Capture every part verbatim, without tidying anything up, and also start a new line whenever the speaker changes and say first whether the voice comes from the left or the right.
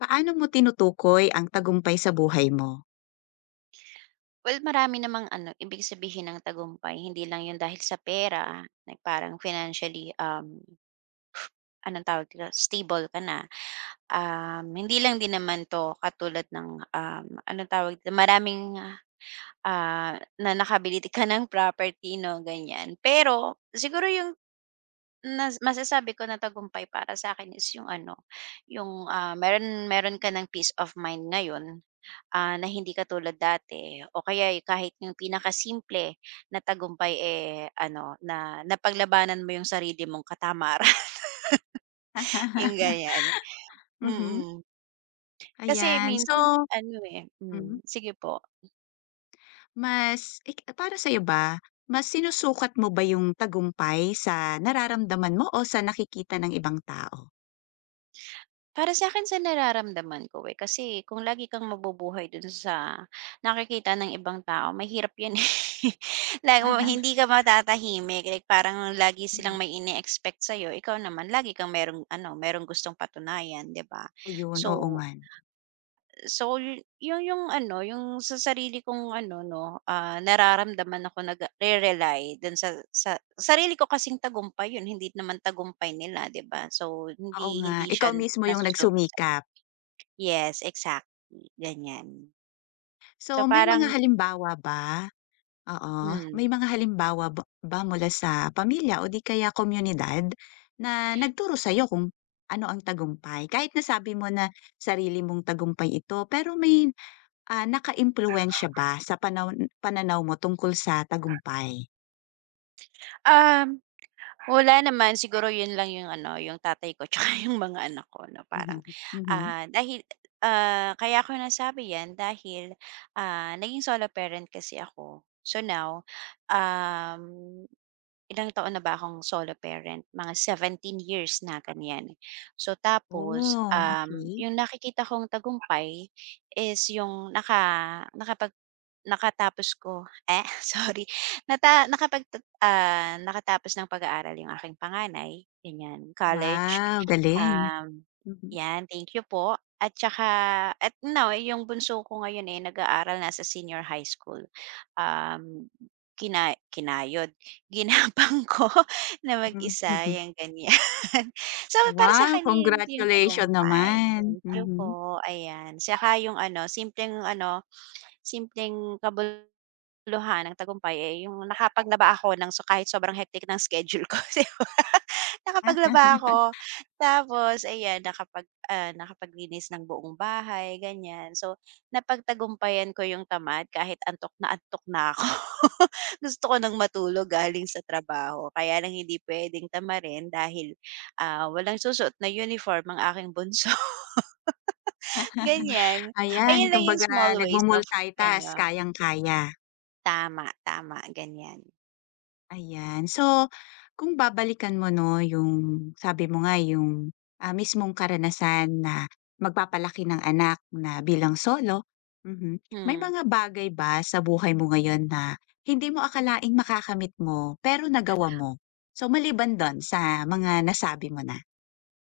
left: Paano mo tinutukoy ang tagumpay sa buhay mo?
right: Well, marami namang ano, ibig sabihin ng tagumpay. Hindi lang 'yun dahil sa pera, na parang financially, um, anong tawag dito, stable ka na. Um, hindi lang din naman 'to katulad ng, um, anong tawag dito, maraming, ah, na nakabili ka ng property 'no, ganyan. Pero siguro 'yung nas masasabi ko na tagumpay para sa akin is 'yung ano, 'yung, ah, meron meron ka ng peace of mind ngayon. Ah, na hindi katulad dati o kaya y- kahit yung pinakasimple na tagumpay, eh, ano na napaglabanan mo yung sarili mong katamaran, yung ganyan.
left: Mhm,
right: Mm. Kasi
left: ayan. So
right: minsan ano, eh
left: mhm,
right: hmm, sige po.
left: mas ik para sa'yo ba, mas sinusukat mo ba yung tagumpay sa nararamdaman mo o sa nakikita ng ibang tao?
right: Para sa akin sa nararamdaman ko, eh, kasi kung lagi kang mabubuhay dun sa nakikita ng ibang tao mahirap yun, eh. Like mo hindi ka matatahimik, like parang lagi silang
left: Mhm,
right: may ine-expect sa'yo, ikaw naman lagi kang merong ano, merong gustong patunayan, 'di ba?
left: ayun, oo
right: So
left: nga. No.
right: so yu yun yung ano, yung sa sarili kong ano 'no, ah, nararamdaman ako nag rely dun sa sa sarili ko kasing tagumpay yun, hindi naman tagumpay nila, 'di ba? So hindi
left: Oo nga,
right: hindi siya
left: ikaw mismo yung
right: nasusukat sa.
left: nagsumikap.
right: Yes, exactly, ganyan.
left: So
right: So,
left: may mga
right: parang
left: halimbawa ba? Oo.
right: hmm,
left: May mga halimbawa ba ba mula sa pamilya o di kaya komunidad na nagturo sa'yo kung ano ang tagumpay? Kahit nasabi mo na sarili mong tagumpay ito, pero may, ah, nakaimpluwensiya ba sa panaw pananaw mo tungkol sa tagumpay?
right: um, wala naman, siguro 'yun lang 'yung ano, 'yung tatay ko tsaka 'yung mga anak ko na
left: Mhm,
right: parang,
left: mhm.
right: ah, dahil, ah, kaya ko nasabi 'yan dahil, ah, naging solo parent kasi ako. So now, um, ilang taon na ba akong solo parent, mga seventeen years na ganiyan. So tapos,
left: Oh,
right: um,
left: okay.
right: 'yung nakikita kong tagumpay is 'yung naka nakapag nakatapos ko eh, sorry, Nata nakapagta ah, nakatapos ng pag-aaral yung aking panganay, ganyan, college.
left: Wow, galing.
right: Um,
left: Mhm, hmm.
right: 'Yan, thank you po. At tsaka at now eh, yung bunso ko ngayon, eh, nag-aaral na sa senior high school. Um, kina kinayod, ginapang ko na mag-isa, yang ganyan. So, para sa
left: Wow,
right: akin yun yung
left: congratulations
right: tagumpay.
left: naman.
right: Thank you
left: Mhm.
right: po, ayan. Saka yung ano, simpleng ano simpleng kabuluhan ng tagumpay, eh, yung nakapaglaba ako ng so kahit sobrang hectic ng schedule ko. Nakapaglaba ako, tapos ayan nakapag, ah, nakapaglinis ng buong bahay ganyan. So, napagtagumpayan ko yung tamad kahit antok na antok na ako. Gusto ko ng matulog galing sa trabaho kaya lang hindi puwedeng tamarin dahil, ah, walang susuot na uniform ang aking bunso, ganyan.
left: Ayan,
right: Ayun lang yung
left: kumbaga
right: small ways of
left: nagmu-multitask,
right: ano.
left: kayang-kaya.
right: Tama, tama ganyan.
left: Ayan. So, kung babalikan mo 'no, yung sabi mo nga yung, ah, mismong karanasan na magpapalaki ng anak na bilang solo. Mhm. May
right: Hmm.
left: mga bagay ba sa buhay mo ngayon na hindi mo akalaing makakamit mo, pero nagawa mo? So, maliban dun sa mga nasabi mo na,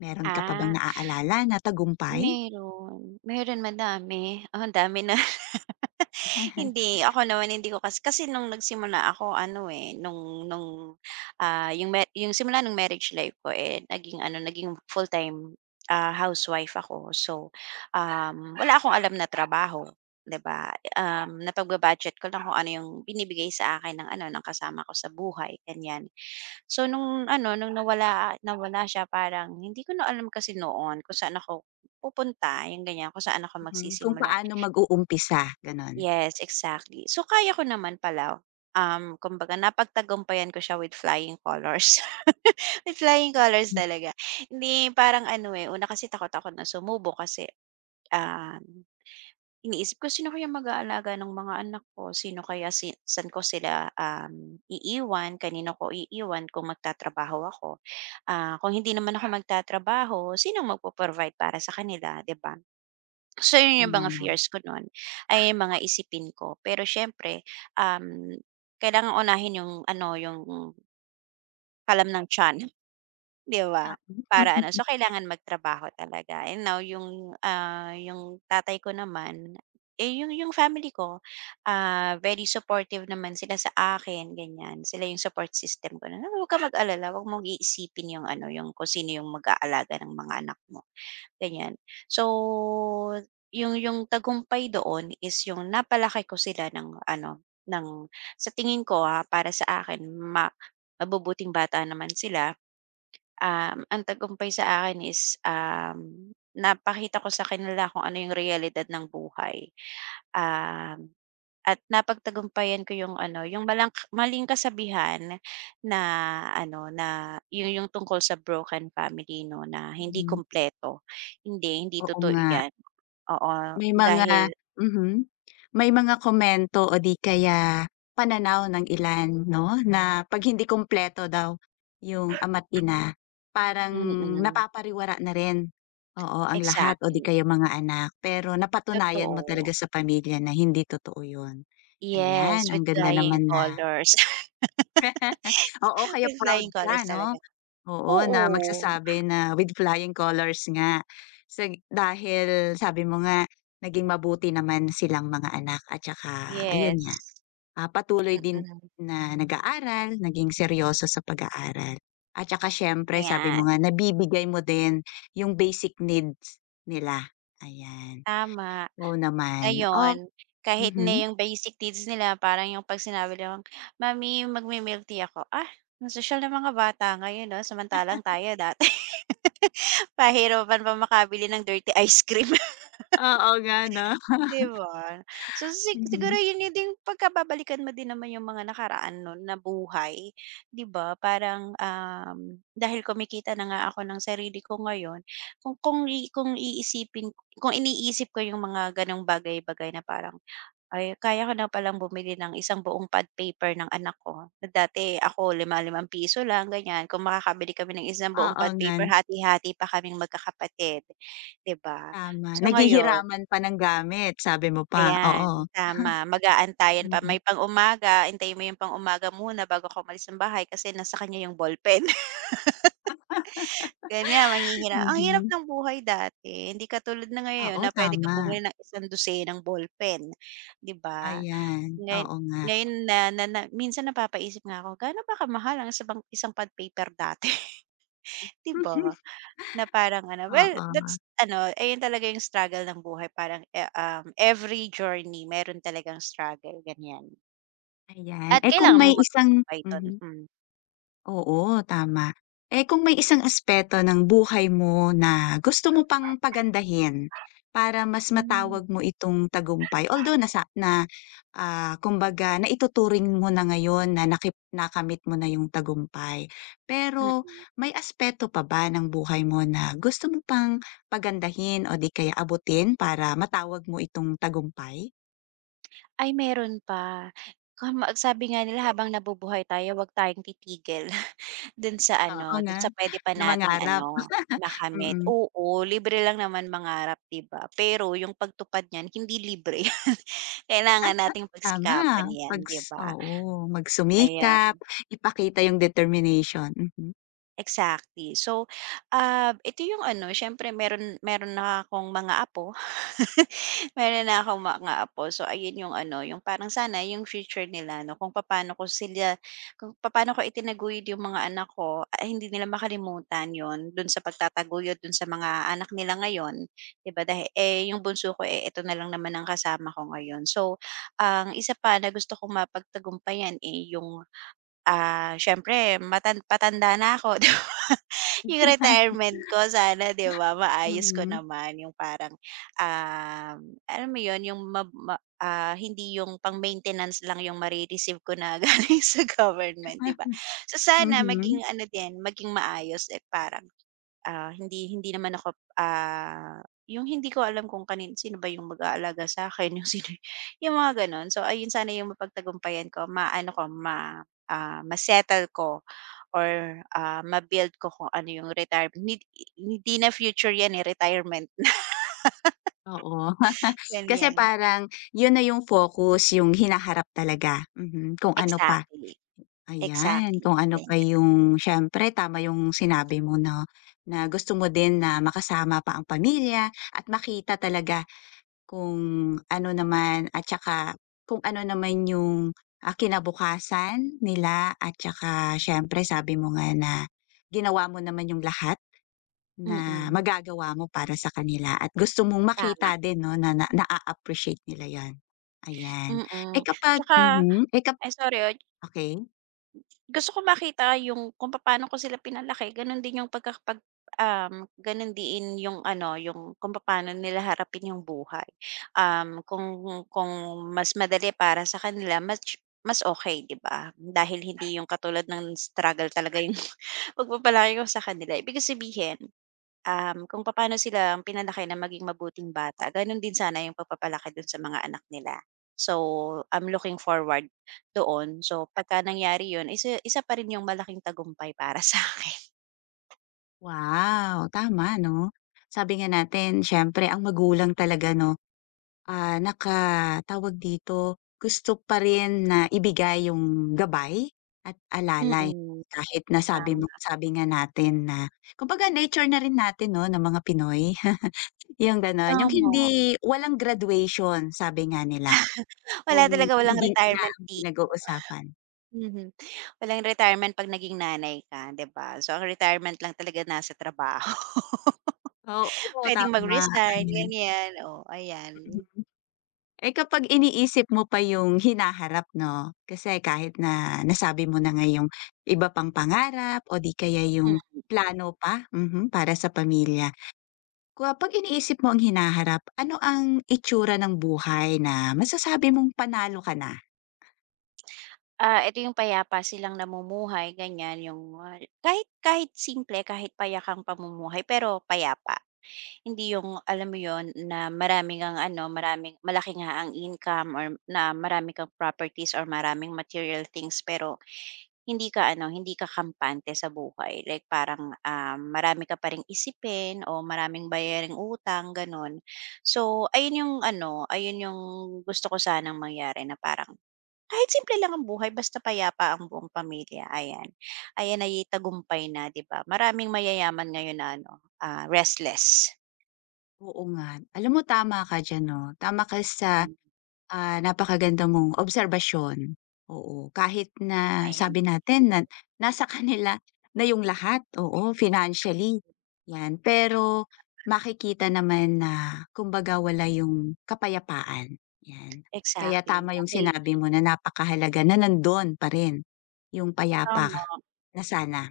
left: meron ka pa bang
right: Ah,
left: naaalala na tagumpay?
right: meron, meron madami. Oh, ang dami na. Hindi, ako naman hindi ko kasi kasi nung nagsimula ako ano, eh, nung nung, ah, yung me yung simula ng marriage life ko, eh, naging ano, naging full-time, ah, housewife ako. So, um, wala akong alam na trabaho, 'di ba? Um, napagba-budget ko lang kung ano yung binibigay sa akin ng ano, ng kasama ko sa buhay, ganyan. So, nung ano, nung nawala nawala siya parang hindi ko na alam kasi noon kung saan ako pupunta, yung ganyan, kung saan ako
left: Mhm, kung
right: magsisimula.
left: paano mag-uumpisa, gano'n?
right: Yes, exactly. So, kaya ko naman pala, um, kumbaga napagtagumpayan ko siya with flying colors. With flying colors
left: Hmm.
right: talaga. Hindi parang ano, eh, una kasi takot ako na sumubo kasi, um, iniisip ko, "Sino kaya mag-aalaga ng mga anak ko? Sino kaya si saan ko sila, um, iiwan? Kanino ko iiwan kung magtatrabaho ako? Ah, kung hindi naman ako magtatrabaho, sino magpo-provide para sa kanila, 'di ba?" So, yun
left: Oo
right: yung
left: nga
right: mga
left: 'no.
right: fears ko nun, ay yung mga isipin ko. Pero siyempre, um, kailangan unahin yung ano, yung kalam ng tiyan, 'di ba? Para ano,
left: Oo.
right: so kailangan magtrabaho talaga. And now yung, ah, yung tatay ko naman, eh, yung yung family ko, ah, very supportive naman sila sa akin, ganyan. Sila yung support system ko na, "Huwag kang mag-alala, 'wag mong iisipin yung ano, yung kung sino yung mag-aalaga ng mga anak mo." Ganyan. So, yung yung tagumpay doon is yung napalaki ko sila ng ano, ng sa tingin ko, ah, para sa akin ma mabubuting bata naman sila. Um, ang tagumpay sa akin is, um, napakita ko sa kanila kung ano yung realidad ng buhay. Um, at napagtagumpayan ko yung ano, yung malang maling kasabihan na ano, na yun yung tungkol sa broken family 'no, na hindi
left: Mhm.
right: kumpleto. Hindi, hindi
left: Oo
right: totoo
left: nga.
right: 'yan. Oo,
left: May mga
right: dahil
left: mhm. May mga komento o di kaya pananaw ng ilan 'no, na 'pag hindi kumpleto daw yung ama't ina, parang
right: mm,
left: napapariwara na rin, oo, ang lahat o di
right: exactly,
left: kaya mga anak. Pero napatunayan mo
right: totoo.
left: talaga sa pamilya na hindi totoo yun. Ayan,
right: Yes, with
left: ang ganda
right: flying
left: naman na
right: colors.
left: oo, kaya
right: With
left: proud
right: flying colors
left: ka 'no?
right: talaga.
left: Oo, na
right: Oo,
left: magsasabi na with flying colors nga. Sa dahil sabi mo nga, naging mabuti naman silang mga anak at saka ayun nga,
right: yes.
left: ah, patuloy din
right: Mm,
left: na nag-aaral, naging seryoso sa pag-aaral. At saka siyempre sabi
right: ayan,
left: mo nga, nabibigay mo din yung basic needs nila, ayan.
right: tama.
left: Oo naman. Oh,
right: Ngayon, kahit na
left: mhm.
right: yung basic needs nila parang yung 'pag sinabi nilang, "Mommy magmi-milk tea ako." Ah, ang sosyal ng mga bata ngayon 'no, samantalang tayo dati, pahirapan pa makabili ng dirty ice cream.
left: Oo nga 'no,
right: 'Di ba? So, si siguro
left: mhm.
right: yun yun din pagkababalikan mo din naman yung mga nakaraan nun na buhay, 'di ba? Parang, um, dahil kumikita na nga ako ng sarili ko ngayon, kung kung i kung iisipin kung iniisip ko yung mga gano'ng bagay-bagay na parang, "Ay, kaya ko na palang bumili ng isang buong pad paper ng anak ko." Na dati ako lima ₱limang piso lang, ganyan. Kung makakabili kami ng isang buong
left: Oo
right: pad
left: nga,
right: paper, hati-hati pa kaming magkakapatid, 'di ba?
left: tama.
right: So, ngayon.
left: Naghihiraman pa ng gamit, sabi mo pa,
right: Ayan,
left: oo.
right: tama. Mag-aantayan pa, may
left: Mhm.
right: pang-umaga, antayin mo yung pang-umaga muna bago ka umalis ng bahay kasi nasa kanya yung ballpen. Ganyan, manghihina ang hirap
left: Mhm.
right: ng buhay dati, hindi katulad na ngayon
left: Oo,
right: na puwede kang
left: tama.
right: bumili ng isang dosenang ballpen, 'di ba?
left: Ayan,
right: Ngayon
left: oo nga.
right: ngayon na na na minsan napapaisip nga ako, gaano ba kamahal ang isa isang pad paper dati, 'di ba? Na parang ano, well,
left: Oo,
right: that's ano, ayun talaga yung struggle ng buhay parang, eh, um, every journey meron talagang struggle, ganyan.
left: ayan.
right: At
left: Eh, kung
right: kailangan
left: may
right: mong
left: isang
right: magtagumpay dun,
left: mhm.
right: hmm.
left: Oo, tama. Eh, kung may isang aspeto ng buhay mo na gusto mo pang pagandahin para mas
right: Hmm.
left: matawag mo itong tagumpay, although nasa na, ah, kumbaga naituturing mo na ngayon na nakip nakamit mo na yung tagumpay. Pero
right: Mm.
left: may aspeto pa ba ng buhay mo na gusto mo pang pagandahin o di kaya abutin para matawag mo itong tagumpay?
right: Ay meron pa, kama sabi nga nila habang nabubuhay tayo wag tayong titigil dun sa
left: Oo
right: ano, dun
left: nga,
right: sa pwede pa
left: na
right: nating
left: mangarap,
right: ano, makamit.
left: mm.
right: Oo, libre lang naman mangarap 'di ba, pero yung pagtupad niyan hindi libre yan. Kailangan nating
left: Tama,
right: pagsikapan yan
left: pags
right: 'di ba,
left: oo,
right: ayan.
left: magsumikap, ipakita yung determination, mhm.
right: Exactly. So, ah, ito yung ano, siyempre meron meron na akong mga apo. Meron na akong mga apo. So, ayun yung ano, yung parang sana yung future nila, no, kung papaano ko sila, kung papaano ko itinaguyod yung mga anak ko, ay, hindi nila makalimutan yon dun sa pagtataguyod dun sa mga anak nila ngayon. 'Di ba. Dahil, eh, yung bunso ko, eh, ito na lang naman ang kasama ko ngayon. So, ang isa pa na gusto kong mapagtagumpayan, eh, yung. Ah, siyempre matan patanda na ako, 'di ba? Yung retirement ko sana, 'di ba, maayos ko
left: Mhm,
right: naman yung parang, um, alam mo yun, yung mab ma ah, hindi yung pang-maintenance lang yung mare ko na galing sa government, 'di ba? So, sana maging
left: mhm,
right: ano din, maging maayos at parang. Ah, hindi hindi naman ako, ah, yung hindi ko alam kung kanin sino ba yung mag-aalaga sa'kin, yung sino yung mga gano'n. So, ayun sana yung mapagtagumpayan ko, maano ko, ma ah, ma-settle ko or, ah, ma-build ko kung ano yung retirement need. Hindi na future 'yan, eh, retirement na,
left: oo. Kasi
right: ganyan.
left: parang yun na yung focus, yung hinaharap talaga, mhm, kung ano pa,
right: Exactly,
left: ayan,
right: exactly,
left: kung ano pa
right: ganyan.
left: yung siyempre tama yung sinabi mo 'no, na gusto mo din na makasama pa ang pamilya at makita talaga kung ano naman at saka kung ano naman yung, ah, kinabukasan nila at saka siyempre sabi mo nga na ginawa mo naman yung lahat na
right: Mm,
left: magagawa mo para sa kanila at gusto mong
right: tama,
left: makita din 'no na na naa-appreciate nila 'yon, ayan. Eh,
right: mm.
left: kapag
right: Tsaka
left: mhm, eh, kap
right: ay, sorry, oh.
left: okay
right: Gusto ko makita yung kung paano ko sila pinalaki ganun din yung pagkakapag um, ganun din yung ano, yung kung paano nila harapin yung buhay. Um, kung kung mas madali para sa kanila mas mas okay 'di ba? Dahil hindi yung katulad ng struggle talaga yung pagpapalaki ko sa kanila. Ibig sabihin. Um, kung paano sila ang pinalaki na maging mabuting bata, gano'n din sana yung pagpapalaki do'n sa mga anak nila. So, I'm looking forward doon. So, pagka nangyari 'yun, isa isa pa rin yung malaking tagumpay para sa akin.
left: wow, tama 'no. Sabi nga natin, siyempre ang magulang talaga 'no. Ah, nakatawag dito, gusto pa rin na ibigay yung gabay at alalay,
right: Mm,
left: kahit na sabi mo,
right: tama,
left: sabi nga natin na kumbaga nature na rin natin 'no ng mga Pinoy, yung gano'n, yung
right: tama.
left: hindi walang graduation sabi nga nila
right: Wala
left: kung
right: talaga, walang
left: pagiging ina
right: retirement
left: ang
right: age.
left: pinag-uusapan.
right: Mhm, walang retirement 'pag naging nanay ka, 'di ba? So, ang retirement lang talaga nasa trabaho.
left: Oo,
right: Puwedeng
left: tama,
right: mag-resign,
left: ayan.
right: ganiyan. Oh, ayan.
left: Eh, kapag iniisip mo pa yung hinaharap 'no, kasi kahit na nasabi mo na nga yung iba pang pangarap o di kaya yung plano pa, mhm, para sa pamilya. Kapag iniisip mo ang hinaharap, ano ang itsura ng buhay na masasabi mong panalo ka na?
right: Ah, eto yung payapa silang namumuhay ganyan yung, ah, kahit kahit simple, kahit payakang pamumuhay pero payapa. Hindi yung alam mo yon na marami ang ano, maraming malaki nga ang income or na marami kang properties or maraming material things pero hindi ka ano, hindi ka kampante sa buhay. Like parang, ah, marami ka pa ring isipin o maraming bayaring utang, gano'n. So ayun yung ano, ayun yung gusto ko sanang mangyari na parang kahit simple lang ang buhay basta payapa ang buong pamilya, ayan. Ayan ay tagumpay na, 'di ba? Maraming mayayaman ngayon na ano, ah, restless.
left: Oo nga, alam mo, tama ka diyan 'no, tama ka sa,
right: Hmm,
left: Ah, napakaganda mong obserbasyon, oo. Kahit na
right: ayan.
left: sabi natin na nasa kanila na yung lahat, oo, financially, 'yan. Pero makikita naman na kumbaga wala yung kapayapaan, 'yan. Kaya
right: Exactly,
left: tama yung
right: dahil
left: sinabi mo na napakahalaga na nandun pa rin yung payapa
right: tama,
left: na sana.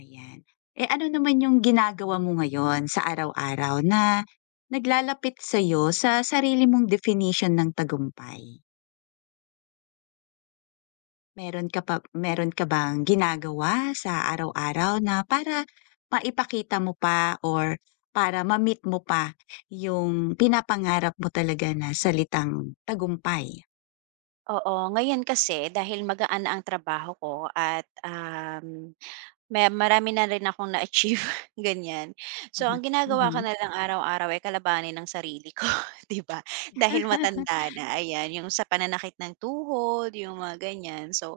left: Ayan. Eh, ano naman yung ginagawa mo ngayon sa araw-araw na naglalapit sa'yo sa sarili mong definition ng tagumpay? Meron ka pa meron ka bang ginagawa sa araw-araw na para maipakita mo pa or para ma-meet mo pa yung pinapangarap mo talaga na salitang tagumpay?
right: oo. Ngayon kasi dahil magaan na ang trabaho ko at, um may marami na rin akong na-achieve ganyan. So ang
left: Mhm,
right: ginagawa ko
left: mhm.
right: na lang araw-araw ay kalabanin ng sarili ko, 'di ba? Dahil matanda na, ayan, yung sa pananakit ng tuhod, yung mga ganyan. So,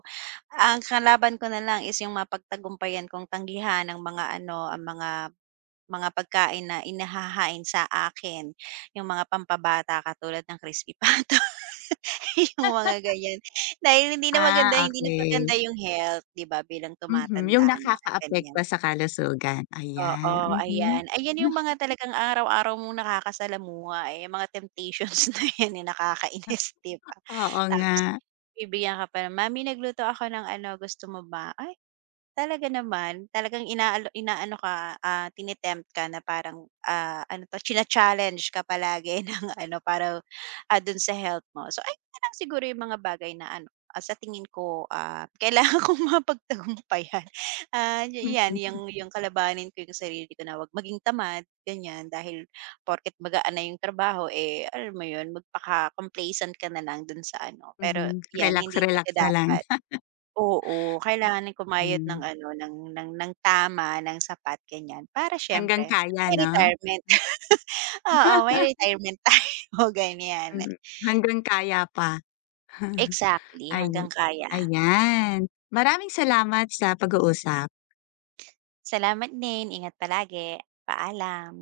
right: ang kalaban ko na lang is yung mapagtagumpayan kong tanggihan ng mga ano, ang mga mga pagkain na inahahain sa akin, yung mga pampabata katulad ng crispy pato, yung mga ganyan. Dahil hindi na
left: Ah,
right: maganda, hindi na
left: okey.
right: paganda yung health, 'di ba, bilang
left: Mhm, yung
right: tumatanda na, ganyan.
left: nakakaapekto sa kalusugan,
right: Oo,
left: ayan, mhm.
right: ayan. Ayan yung mga talagang araw-araw mong nakakasalamuha, eh, yung mga temptations na yan, eh, nakakainis, 'di ba?
left: Oo nga.
right: Tapos bibigyan ka pa ng, "Mommy nagluto ako ng ano, gusto mo ba?" Talaga naman, talagang inaalo inaano ka, ah, tine-tempt ka na parang, ah, ano 'to, china-challenge ka palagi ng ano para, ah, dun sa health mo. So ayun na lang siguro yung mga bagay na ano, ah, sa tingin ko, ah, kailangan kong mapagtagumpayan. Ah, ya Yan
left: Mm,
right: yung. Mm. Yung kalabanin ko yung sarili ko na 'wag maging tamad, ganyan. Dahil porket magaan na yung trabaho, eh, alam mo yun, magpaka-complacent ka na lang dun sa ano. Pero
left: mhm.
right: yan,
left: Relax,
right: hindi
left: relax
right: talaga
left: na lang.
right: dapat. Oo, kailangan kumayod ng
left: Hmm,
right: ano, ng ng ng tama, ng sapat, ganyan. Para
left: hanggang
right: siyempre
left: kaya
right: may
left: 'no?
right: retirement. Oo, may retirement tayo, ganyan.
left: Mm, hanggang kaya pa.
right: Exactly,
left: Ay,
right: hanggang kaya.
left: ayan. Maraming salamat sa pag-uusap.
right: Salamat din, ingat palagi. Paalam.